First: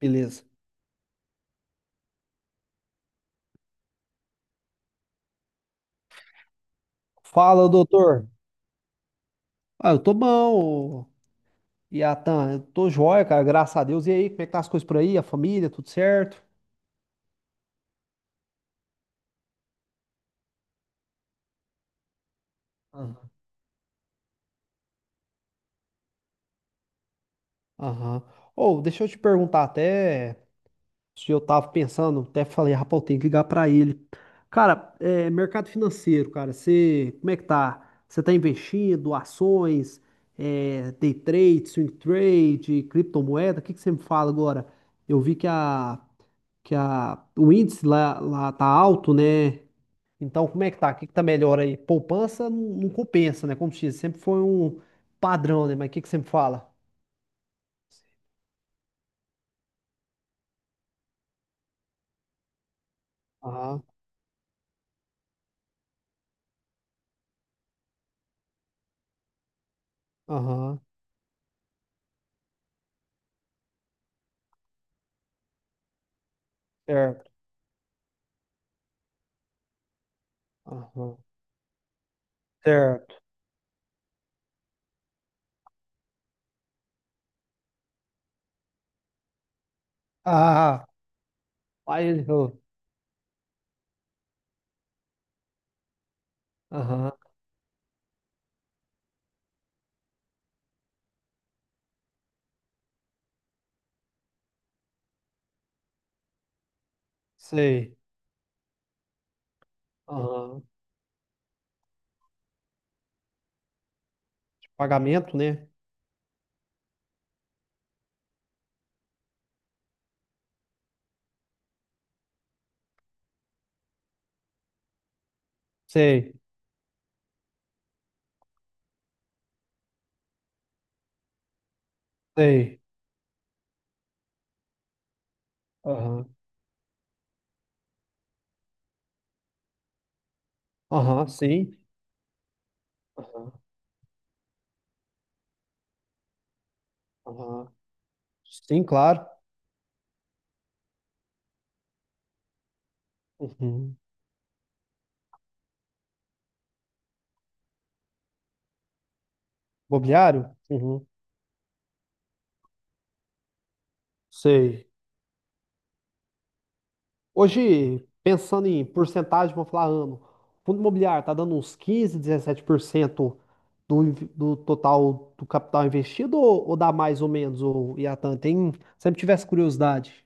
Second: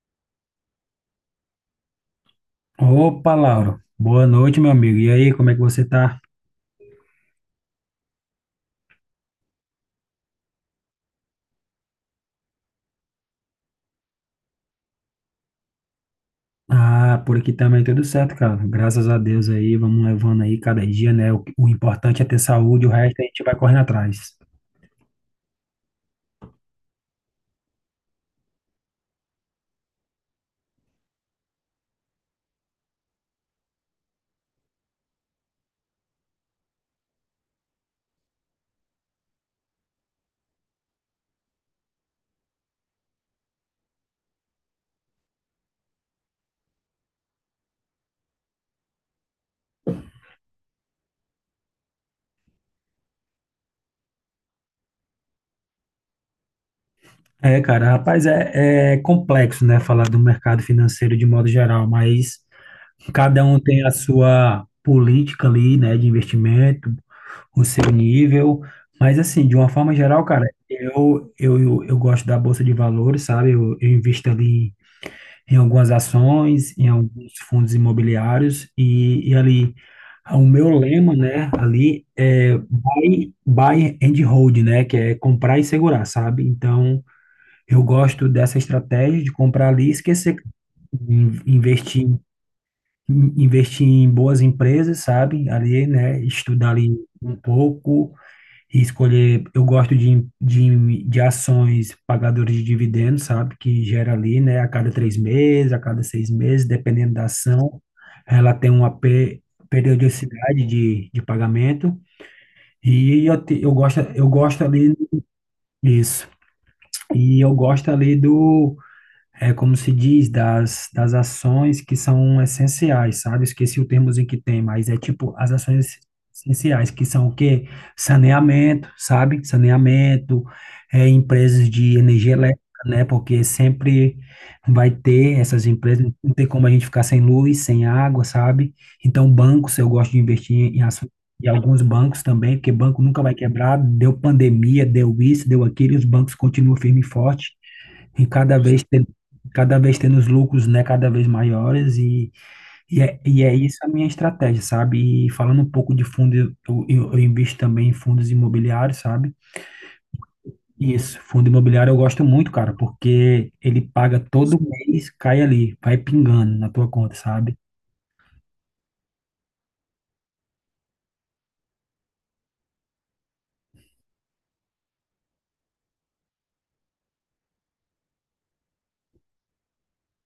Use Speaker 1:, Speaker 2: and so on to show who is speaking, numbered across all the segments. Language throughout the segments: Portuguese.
Speaker 1: Beleza.
Speaker 2: Opa, Lauro. Boa noite, meu amigo. E aí, como é que você tá?
Speaker 1: Fala, doutor. Ah, eu tô bom, Iatan. Eu tô joia, cara. Graças a Deus. E aí, como é que tá as coisas por aí? A família, tudo certo?
Speaker 2: Ah, por aqui também tudo certo, cara. Graças a Deus aí, vamos levando aí cada dia, né? O importante é ter saúde, o
Speaker 1: Aham.
Speaker 2: resto a gente vai correndo atrás.
Speaker 1: Aham. Ou, deixa eu te perguntar até se eu tava pensando, até falei, rapaz, eu tenho que ligar pra ele. Cara, mercado financeiro, cara, você, como é que tá? Você tá investindo, ações, day trade, swing trade, criptomoeda? O que que você me fala agora? Eu vi o índice lá tá alto, né? Então, como é que tá? O que que tá melhor aí? Poupança não compensa, né? Como se diz, sempre foi um padrão, né? Mas o que que sempre fala?
Speaker 2: É, cara, rapaz, é complexo, né? Falar do mercado financeiro de modo geral, mas cada um
Speaker 1: Aham,
Speaker 2: tem a sua política ali, né? De investimento, o seu nível. Mas assim, de uma forma geral, cara,
Speaker 1: aham,
Speaker 2: eu gosto da bolsa de valores, sabe? Eu invisto ali em algumas ações, em
Speaker 1: certo,
Speaker 2: alguns fundos imobiliários e ali o meu lema,
Speaker 1: aham,
Speaker 2: né, ali é
Speaker 1: certo.
Speaker 2: buy and hold, né, que é comprar e segurar, sabe? Então, eu gosto dessa estratégia de comprar ali e esquecer
Speaker 1: Ah,
Speaker 2: in- investir
Speaker 1: aí
Speaker 2: in-
Speaker 1: ele, falou,
Speaker 2: investir em boas empresas, sabe? Ali, né, estudar ali
Speaker 1: aham,
Speaker 2: um pouco e escolher. Eu gosto de ações pagadoras de dividendos, sabe? Que gera ali, né? A cada 3 meses, a cada 6 meses, dependendo da ação,
Speaker 1: sei,
Speaker 2: ela tem uma pe-
Speaker 1: aham,
Speaker 2: periodicidade de pagamento. E eu gosto
Speaker 1: de
Speaker 2: ali.
Speaker 1: pagamento, né?
Speaker 2: Isso. E eu gosto ali do é como se diz, das ações que são essenciais, sabe? Esqueci o termo em que tem, mas é tipo as ações
Speaker 1: Sei,
Speaker 2: essenciais, que são o quê? Saneamento, sabe? Saneamento, empresas de energia elétrica,
Speaker 1: sei,
Speaker 2: né? Porque sempre vai ter essas empresas,
Speaker 1: aham,
Speaker 2: não tem como a gente ficar sem luz, sem água, sabe? Então, bancos, eu gosto de investir em ações.
Speaker 1: aham,
Speaker 2: E
Speaker 1: sim,
Speaker 2: alguns bancos também, porque banco nunca vai
Speaker 1: aham,
Speaker 2: quebrar, deu pandemia, deu isso, deu aquilo, e os bancos continuam firme e forte.
Speaker 1: aham,
Speaker 2: E cada vez,
Speaker 1: sim,
Speaker 2: ten-
Speaker 1: claro,
Speaker 2: cada vez tendo os lucros, né, cada vez maiores, e é isso a
Speaker 1: uhum.
Speaker 2: minha estratégia, sabe? E falando um pouco de fundo, eu invisto também em fundos imobiliários, sabe?
Speaker 1: Mobiliário? Uhum.
Speaker 2: Isso, fundo imobiliário eu gosto muito, cara, porque ele paga todo
Speaker 1: Sei,
Speaker 2: mês, cai ali, vai pingando na tua conta, sabe?
Speaker 1: hoje, pensando em porcentagem, vou falar ano. Fundo imobiliário está dando uns 15, 17% do total do capital investido ou dá mais ou menos, o Iatan? Tem, sempre tivesse curiosidade.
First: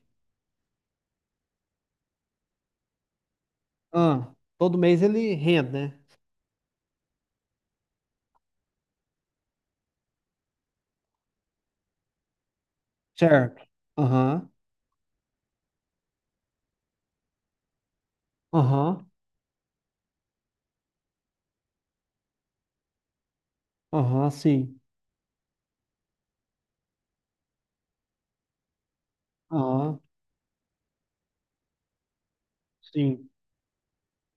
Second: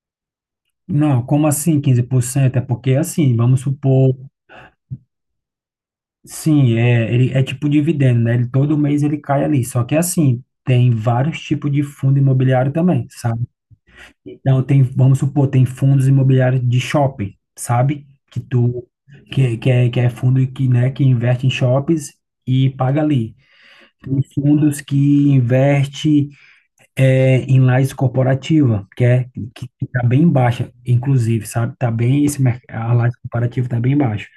Speaker 2: Não, como assim, 15%? É porque assim, vamos supor,
Speaker 1: Ah, todo mês ele rende, né?
Speaker 2: sim, ele é tipo dividendo, né? Ele, todo mês ele cai ali, só que assim, tem vários tipos de fundo imobiliário também, sabe?
Speaker 1: Certo. Aham,
Speaker 2: Então tem, vamos supor, tem fundos imobiliários de shopping, sabe? Que tu
Speaker 1: aham,
Speaker 2: que, que é, que é fundo que, né, que investe em shoppings e paga ali. Tem
Speaker 1: aham, sim.
Speaker 2: fundos que investe em lajes corporativa, que é que
Speaker 1: Aham,
Speaker 2: tá bem baixa, inclusive, sabe? A laje
Speaker 1: sim.
Speaker 2: corporativa tá bem baixa.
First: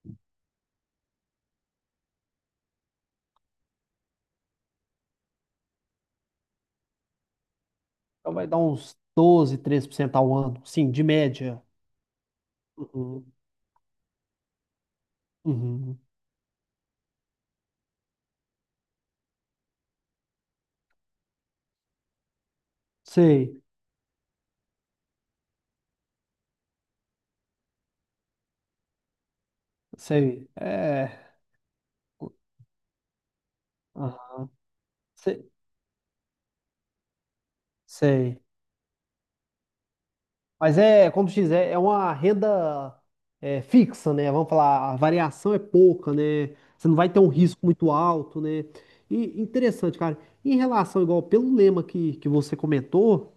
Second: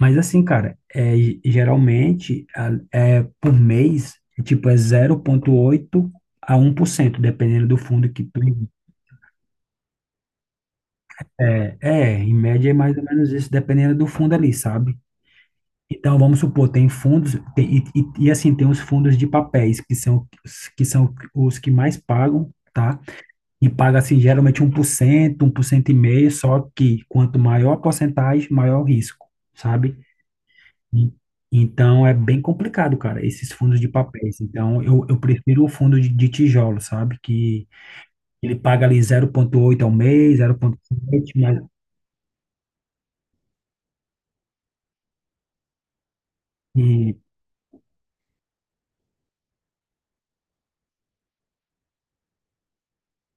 Speaker 2: Mas assim, cara, geralmente por mês, é tipo zero oito a 1%, dependendo do fundo que
Speaker 1: Então
Speaker 2: tu.
Speaker 1: vai dar uns 12, 13% ao ano, sim, de média.
Speaker 2: É, em média é mais ou menos
Speaker 1: Uhum,
Speaker 2: isso, dependendo do fundo ali, sabe?
Speaker 1: uhum.
Speaker 2: Então, vamos supor, tem fundos, assim, tem os fundos de papéis, que são, que são os que mais pagam, tá?
Speaker 1: Sei,
Speaker 2: E paga, assim, geralmente um por cento 1,5%, só que quanto maior a porcentagem, maior o risco, sabe?
Speaker 1: sei.
Speaker 2: E-
Speaker 1: É.
Speaker 2: Então, é bem complicado, cara, esses fundos de papéis.
Speaker 1: Aham.
Speaker 2: Então, eu
Speaker 1: Sei,
Speaker 2: prefiro o fundo de tijolo, sabe? Que
Speaker 1: sei.
Speaker 2: ele paga ali 0,8 ao mês, zero vírgula
Speaker 1: Mas é, como
Speaker 2: sete
Speaker 1: se diz, é uma renda fixa, né? Vamos falar, a variação é pouca, né? Você não vai
Speaker 2: mas.
Speaker 1: ter um risco muito alto, né? E interessante, cara. Em relação, igual, pelo lema que você comentou,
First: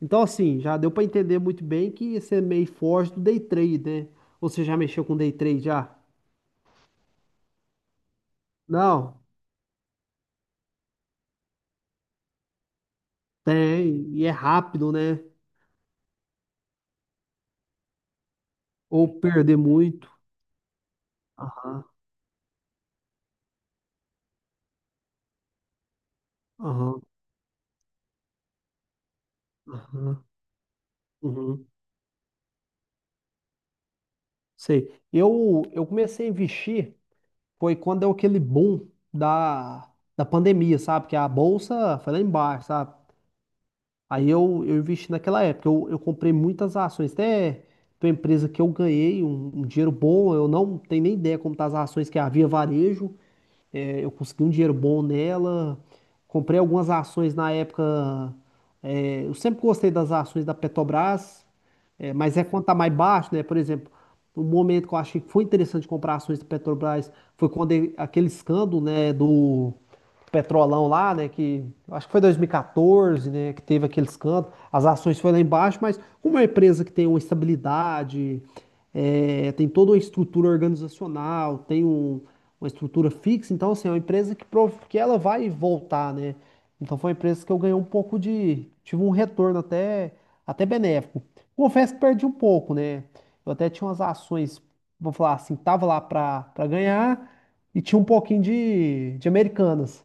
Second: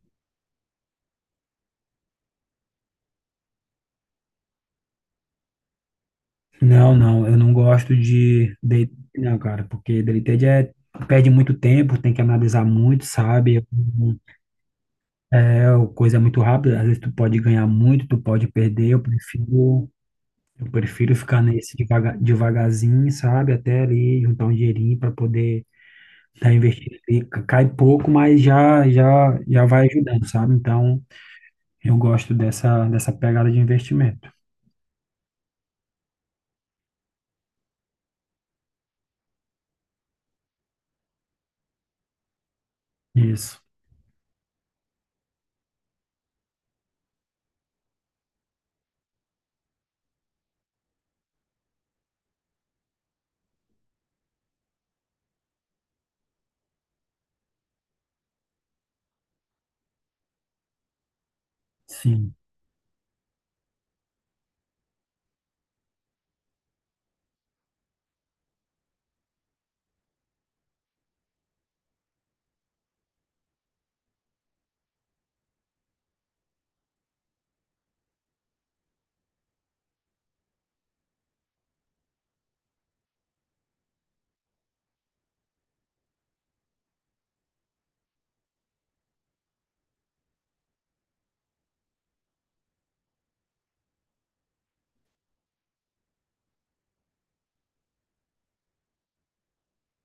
Speaker 1: então assim, já deu para entender muito bem que você é meio forte do day trade, né? Ou, você já mexeu com day trade já?
Speaker 2: Não, não, eu não gosto de date,
Speaker 1: Não,
Speaker 2: não, cara, porque deleted perde muito tempo, tem que analisar muito, sabe?
Speaker 1: tem, e é rápido, né?
Speaker 2: É uma coisa, é muito rápida, às vezes tu pode ganhar muito, tu pode perder, eu
Speaker 1: Ou perder
Speaker 2: prefiro
Speaker 1: muito.
Speaker 2: eu prefiro ficar nesse
Speaker 1: Aham,
Speaker 2: devaga, devagarzinho, sabe? Até ali juntar um dinheirinho para poder tá investindo
Speaker 1: aham,
Speaker 2: ali, cai pouco, mas já já já vai ajudando,
Speaker 1: aham,
Speaker 2: sabe? Então,
Speaker 1: uhum,
Speaker 2: eu gosto dessa pegada de investimento.
Speaker 1: sei. Eu comecei a investir. Foi quando deu aquele boom da, da pandemia, sabe? Que a bolsa foi lá embaixo, sabe?
Speaker 2: Isso.
Speaker 1: Aí eu investi naquela época, eu comprei muitas ações, até tem uma empresa que eu ganhei um dinheiro bom, eu não tenho nem ideia como tá as ações, que é a Via Varejo, eu consegui um dinheiro bom nela. Comprei algumas ações na época. Eu sempre gostei das ações da Petrobras, é,
Speaker 2: Sim.
Speaker 1: mas é quando tá mais baixo, né? Por exemplo, o momento que eu achei que foi interessante comprar ações da Petrobras foi quando aquele escândalo, né, do Petrolão lá, né? Que eu acho que foi 2014, né? Que teve aquele escândalo. As ações foram lá embaixo, mas como é uma empresa que tem uma estabilidade, tem toda uma estrutura organizacional, tem uma estrutura fixa, então assim, é uma empresa que ela vai voltar, né? Então foi uma empresa que eu ganhei um pouco tive um retorno até benéfico. Confesso que perdi um pouco, né? Eu até tinha umas ações, vamos falar assim, tava lá para ganhar e tinha um pouquinho de Americanas.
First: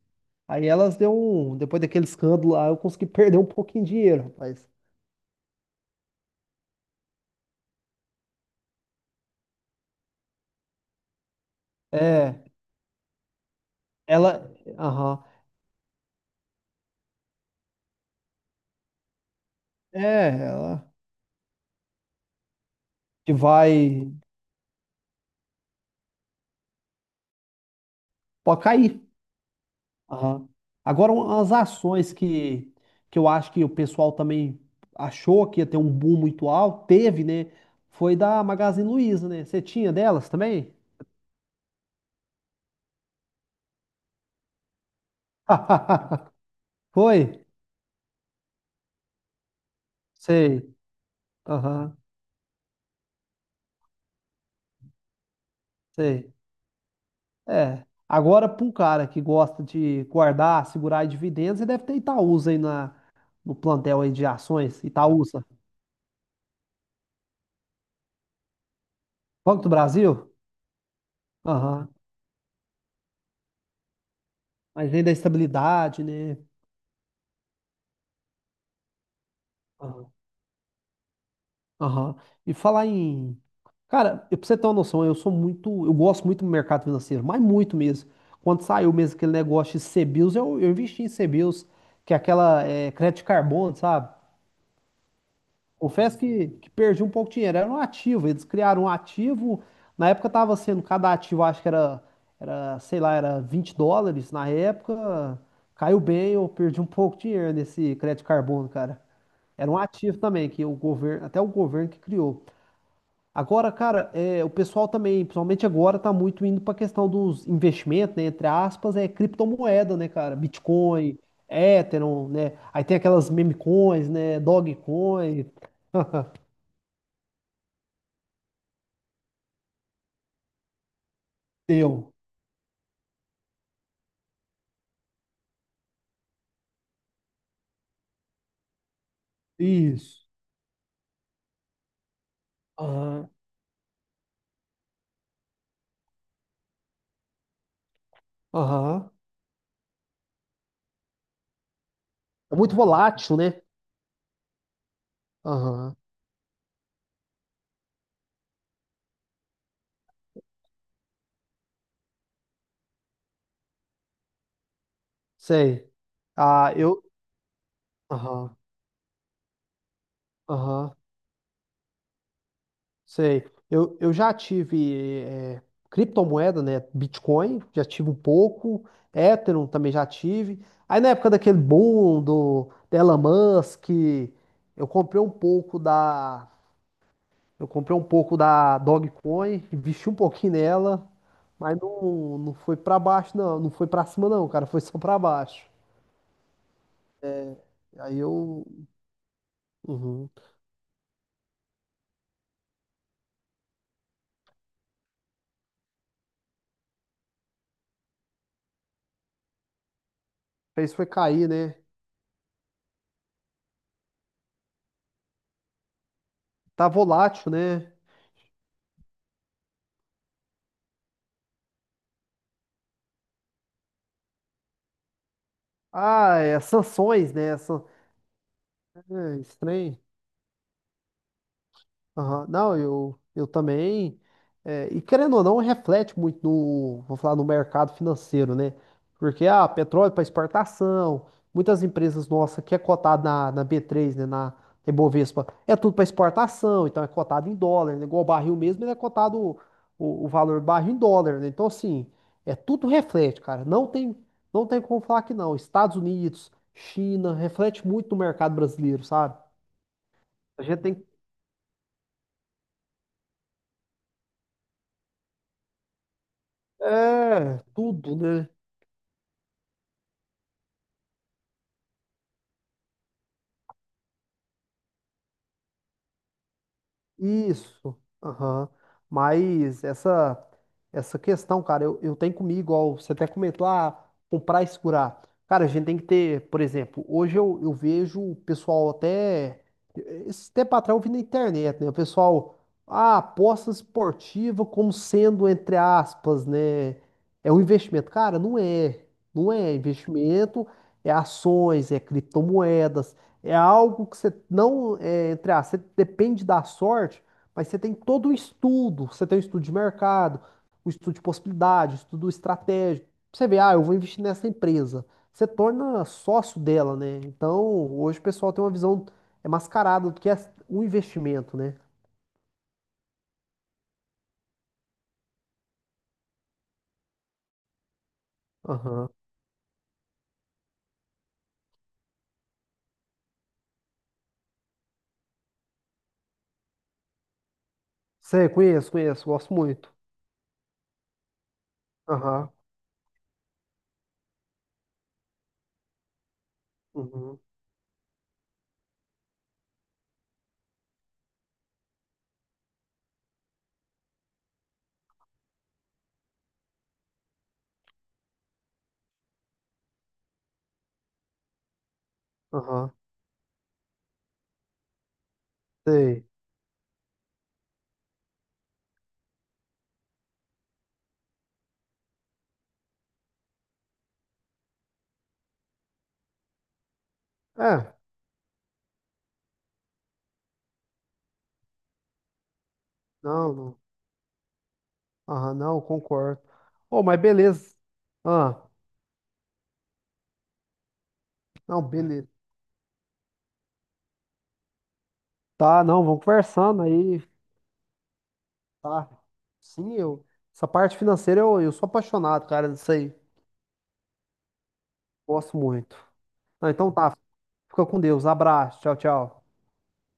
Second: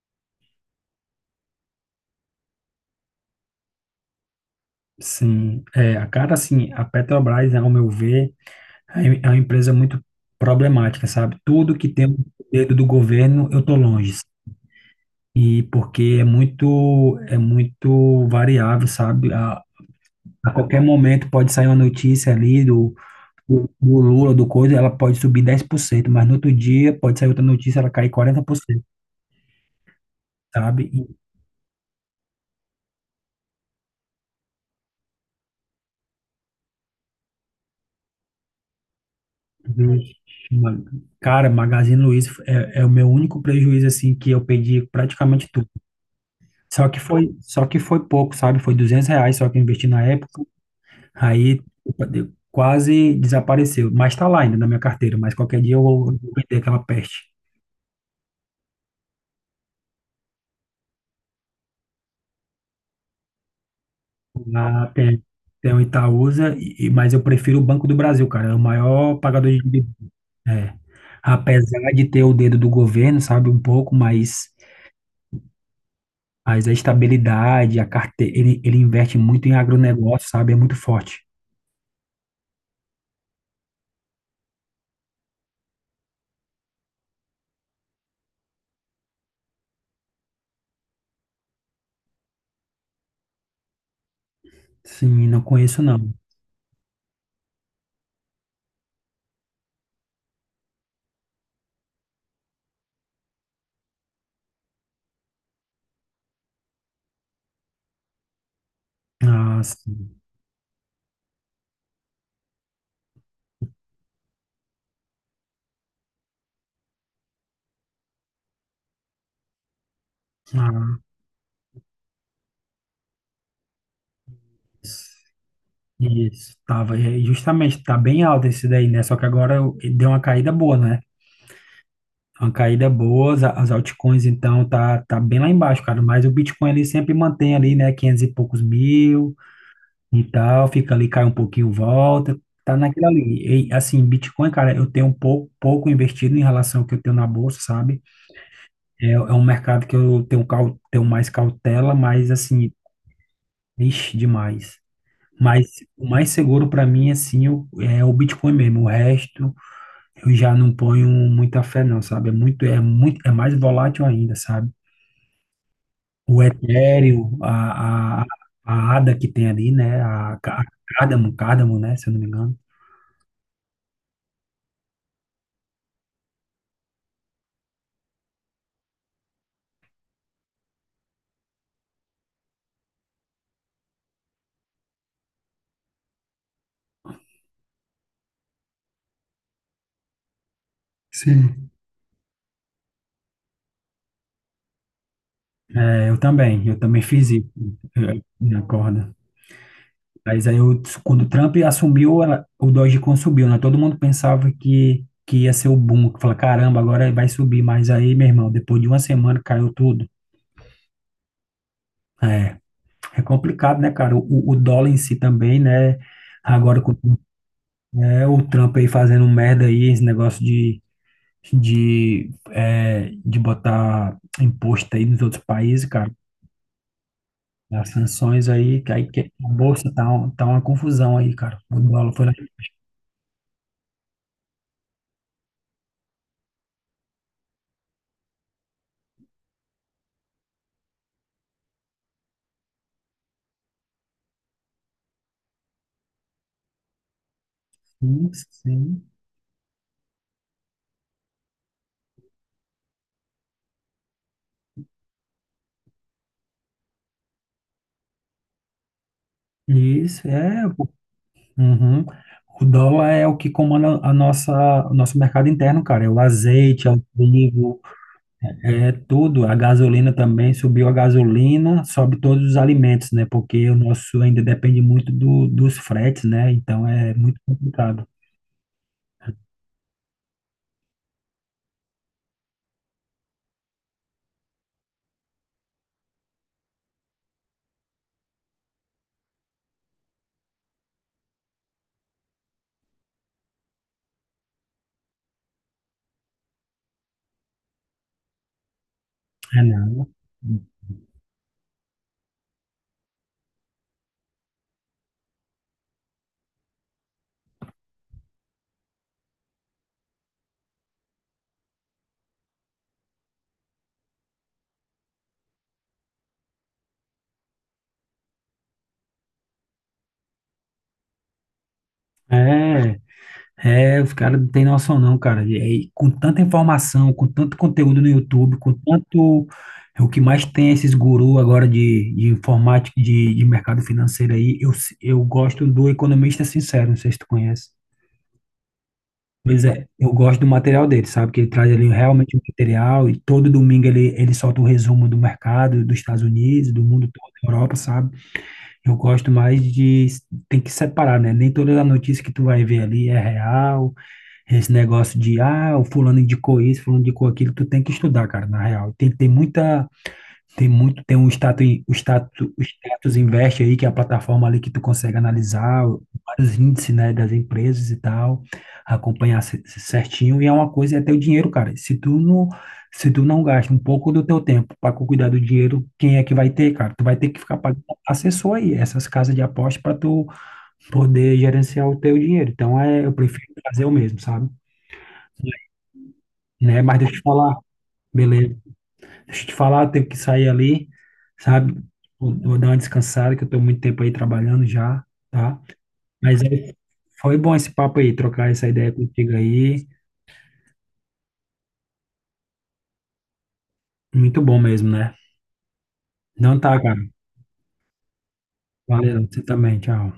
Speaker 1: Aí elas deu um, depois daquele escândalo lá, eu consegui perder um pouquinho de dinheiro, rapaz.
Speaker 2: Sim, a cara, assim, a Petrobras, ao meu ver, É é uma empresa muito problemática, sabe? Tudo que tem o
Speaker 1: É,
Speaker 2: dedo do governo, eu tô longe.
Speaker 1: ela, aham,
Speaker 2: E porque é muito variável, sabe? A,
Speaker 1: é,
Speaker 2: a qualquer
Speaker 1: ela
Speaker 2: momento pode sair uma notícia ali do,
Speaker 1: que
Speaker 2: do, do
Speaker 1: vai,
Speaker 2: Lula, do coisa, ela pode subir 10%, mas no outro dia pode sair outra notícia, ela cai
Speaker 1: pode
Speaker 2: 40%,
Speaker 1: cair. Aham.
Speaker 2: sabe?
Speaker 1: Agora, umas ações que eu acho que o pessoal também achou que ia ter um boom muito alto, teve, né? Foi da Magazine Luiza, né? Você tinha delas também?
Speaker 2: Uma- cara, Magazine Luiza é o meu único prejuízo, assim, que eu perdi praticamente tudo. Só que foi,
Speaker 1: Foi?
Speaker 2: só que foi pouco, sabe? Foi R$ 200 só que eu investi na época.
Speaker 1: Sei.
Speaker 2: Aí
Speaker 1: Aham,
Speaker 2: opa, quase desapareceu, mas está lá ainda na minha carteira, mas qualquer dia eu vou
Speaker 1: sei.
Speaker 2: vender aquela peste.
Speaker 1: É. Agora, para um cara que gosta de guardar, segurar dividendos, ele deve ter Itaúsa aí no plantel aí de ações.
Speaker 2: Lá tem,
Speaker 1: Itaúsa.
Speaker 2: tem o Itaúsa, mas eu prefiro o Banco do Brasil, cara, é o maior pagador de
Speaker 1: Banco do
Speaker 2: dividendos.
Speaker 1: Brasil?
Speaker 2: É. Apesar
Speaker 1: Aham.
Speaker 2: de ter o dedo do governo, sabe, um pouco, mas,
Speaker 1: Mas vem da estabilidade, né?
Speaker 2: mas a estabilidade, a carteira, ele investe muito em agronegócio, sabe, é muito forte.
Speaker 1: Aham. E falar em. Cara, pra você ter uma noção, eu sou muito. Eu gosto muito do mercado financeiro, mas muito mesmo. Quando saiu mesmo aquele negócio de CBIOS, eu investi em CBIOS, que é aquela crédito de carbono, sabe?
Speaker 2: Sim, não conheço não.
Speaker 1: Confesso que perdi um pouco de dinheiro. Era um ativo, eles criaram um ativo. Na época tava sendo, cada ativo acho que era, sei lá, era US$ 20. Na época caiu bem, eu perdi um pouco de dinheiro nesse crédito de carbono, cara.
Speaker 2: Ah,
Speaker 1: Era um
Speaker 2: sim.
Speaker 1: ativo também, que o governo, até o governo que criou. Agora, cara, o pessoal também, principalmente agora, tá muito indo para a questão dos investimentos, né? Entre aspas, é criptomoeda, né, cara?
Speaker 2: Ah,
Speaker 1: Bitcoin, Ethereum, né? Aí tem aquelas memecoins, né? Dogecoin.
Speaker 2: isso, tava, justamente, tá bem alto esse daí, né? Só que agora deu uma caída boa, né?
Speaker 1: eu
Speaker 2: Uma caída boa, as altcoins, então, tá bem lá embaixo, cara. Mas o Bitcoin ele sempre mantém ali, né, 500 e poucos mil e
Speaker 1: Isso.
Speaker 2: tal, fica ali, cai um pouquinho, volta. Tá naquilo
Speaker 1: Aham.
Speaker 2: ali. E, assim, Bitcoin, cara, eu tenho um pouco investido em relação ao que eu tenho na bolsa, sabe? É,
Speaker 1: Aham.
Speaker 2: é um mercado que eu tenho mais cautela, mas,
Speaker 1: É
Speaker 2: assim,
Speaker 1: muito volátil, né?
Speaker 2: ixi, demais. Mas
Speaker 1: Aham.
Speaker 2: o mais seguro para mim é sim o Bitcoin mesmo. O resto eu já não ponho muita fé não, sabe? É mais volátil ainda, sabe?
Speaker 1: Sei.
Speaker 2: O
Speaker 1: Ah, eu.
Speaker 2: Ethereum, a, a,
Speaker 1: Aham.
Speaker 2: a ADA que tem ali, né? A
Speaker 1: Aham.
Speaker 2: Cardano, Cardano, né? Se eu não me engano.
Speaker 1: Sei. Eu já tive criptomoeda, né? Bitcoin, já tive um pouco. Ethereum também já tive. Aí na época daquele boom do Elon Musk, eu comprei um pouco da. Eu comprei um pouco da Dogecoin, investi um pouquinho nela,
Speaker 2: Sim.
Speaker 1: mas não, não foi pra baixo, não. Não foi pra cima, não, cara. Foi só pra baixo.
Speaker 2: É, eu também fiz isso,
Speaker 1: Aí
Speaker 2: na
Speaker 1: eu.
Speaker 2: corda.
Speaker 1: Uhum.
Speaker 2: Mas aí, eu, quando o Trump assumiu, o Dogecoin subiu, né? Todo mundo pensava que ia ser o boom, que fala, caramba, agora vai subir. Mas aí, meu irmão, depois de uma semana caiu tudo.
Speaker 1: Fez foi cair, né?
Speaker 2: É, é complicado, né, cara? O dólar em si também, né? Agora
Speaker 1: Tá
Speaker 2: com
Speaker 1: volátil, né?
Speaker 2: o Trump aí fazendo merda aí, esse negócio de botar imposto aí nos outros países, cara.
Speaker 1: Ah, é sanções, né?
Speaker 2: As sanções aí que
Speaker 1: É,
Speaker 2: a bolsa
Speaker 1: estranho.
Speaker 2: tá uma confusão aí, cara. O dólar foi lá.
Speaker 1: Aham. Não, eu também. E querendo ou não, reflete muito no, vou falar, no mercado financeiro, né? Porque petróleo para exportação, muitas empresas nossas que é cotado na B3, né, na Ibovespa, é tudo para exportação, então é cotado em dólar, né? Igual o
Speaker 2: Sim,
Speaker 1: barril mesmo, ele é
Speaker 2: sim.
Speaker 1: cotado o valor do barril em dólar, né? Então, assim, é tudo reflete, cara. Não tem como falar que não. Estados Unidos, China, reflete muito no mercado brasileiro, sabe?
Speaker 2: Isso, é.
Speaker 1: A gente
Speaker 2: Pô.
Speaker 1: tem.
Speaker 2: Uhum. O dólar é o que comanda a nossa, o nosso mercado interno, cara. É o azeite, é o
Speaker 1: É,
Speaker 2: trigo,
Speaker 1: tudo, né?
Speaker 2: é tudo. A gasolina também subiu, a gasolina, sobe todos os alimentos, né? Porque o nosso ainda depende muito dos fretes, né? Então é muito
Speaker 1: Isso,
Speaker 2: complicado.
Speaker 1: aham. Mas essa questão, cara, eu tenho comigo, igual você até comentou, ah, comprar e segurar. Cara, a gente tem que ter, por exemplo, hoje eu vejo o pessoal até, esse tempo atrás eu vi na internet, né? O pessoal, ah, aposta esportiva como sendo, entre aspas, né? É um investimento. Cara, não é. Não
Speaker 2: É,
Speaker 1: é
Speaker 2: não.
Speaker 1: investimento, é ações, é criptomoedas. É algo que você não, é, entre aspas, você depende da sorte, mas você tem todo o estudo. Você tem o estudo de mercado, o estudo de possibilidade, o estudo estratégico. Você vê, ah, eu vou investir nessa empresa. Você torna sócio dela, né? Então, hoje o pessoal tem uma visão mascarada do que é o investimento, né?
Speaker 2: É, é, os caras não têm noção não, cara. E aí, com tanta informação, com tanto conteúdo no YouTube, com
Speaker 1: Aham.
Speaker 2: tanto. O que mais tem é esses gurus agora de informática, de mercado financeiro aí, eu gosto do Economista Sincero, não sei se tu conhece.
Speaker 1: Sei, conheço, conheço, gosto
Speaker 2: Pois é,
Speaker 1: muito.
Speaker 2: eu gosto do material dele, sabe? Que ele traz ali realmente o
Speaker 1: Aham,
Speaker 2: material e todo domingo ele solta um resumo do mercado dos Estados Unidos, do mundo todo,
Speaker 1: uhum,
Speaker 2: da Europa, sabe? Eu gosto mais de. Tem que separar, né? Nem toda a notícia que tu vai ver ali é real. Esse negócio de, ah, o fulano indicou isso, fulano indicou aquilo, tu tem que estudar, cara, na real. Tem que ter muita tem muito, tem um status, o status, o
Speaker 1: aham,
Speaker 2: status investe aí, que é a plataforma ali que tu consegue analisar
Speaker 1: sei.
Speaker 2: vários índices, né, das empresas e tal, acompanhar certinho, e é uma coisa, é teu dinheiro, cara. Se tu não gasta um pouco do teu tempo para cuidar do dinheiro, quem é que vai ter, cara? Tu vai ter que ficar pagando
Speaker 1: É,
Speaker 2: um assessor aí, essas casas de aposta para tu poder gerenciar o teu dinheiro. Então, eu prefiro
Speaker 1: não, não,
Speaker 2: fazer o mesmo, sabe?
Speaker 1: aham, não, concordo.
Speaker 2: Né? Mas
Speaker 1: Oh,
Speaker 2: deixa eu
Speaker 1: mas
Speaker 2: te falar,
Speaker 1: beleza.
Speaker 2: beleza?
Speaker 1: Ah,
Speaker 2: Deixa eu te falar, eu tenho que sair ali, sabe?
Speaker 1: não, beleza.
Speaker 2: Vou dar uma descansada, que eu tô muito tempo aí trabalhando já, tá?
Speaker 1: Tá, não, vamos
Speaker 2: Mas aí,
Speaker 1: conversando aí.
Speaker 2: foi bom esse papo aí, trocar essa ideia
Speaker 1: Tá.
Speaker 2: contigo aí.
Speaker 1: Sim, eu. Essa parte financeira eu sou apaixonado, cara, disso aí.
Speaker 2: Muito bom mesmo, né?
Speaker 1: Gosto muito.
Speaker 2: Não
Speaker 1: Não,
Speaker 2: tá,
Speaker 1: então
Speaker 2: cara.
Speaker 1: tá. Fica com Deus. Abraço. Tchau,
Speaker 2: Valeu, você
Speaker 1: tchau.
Speaker 2: também, tchau.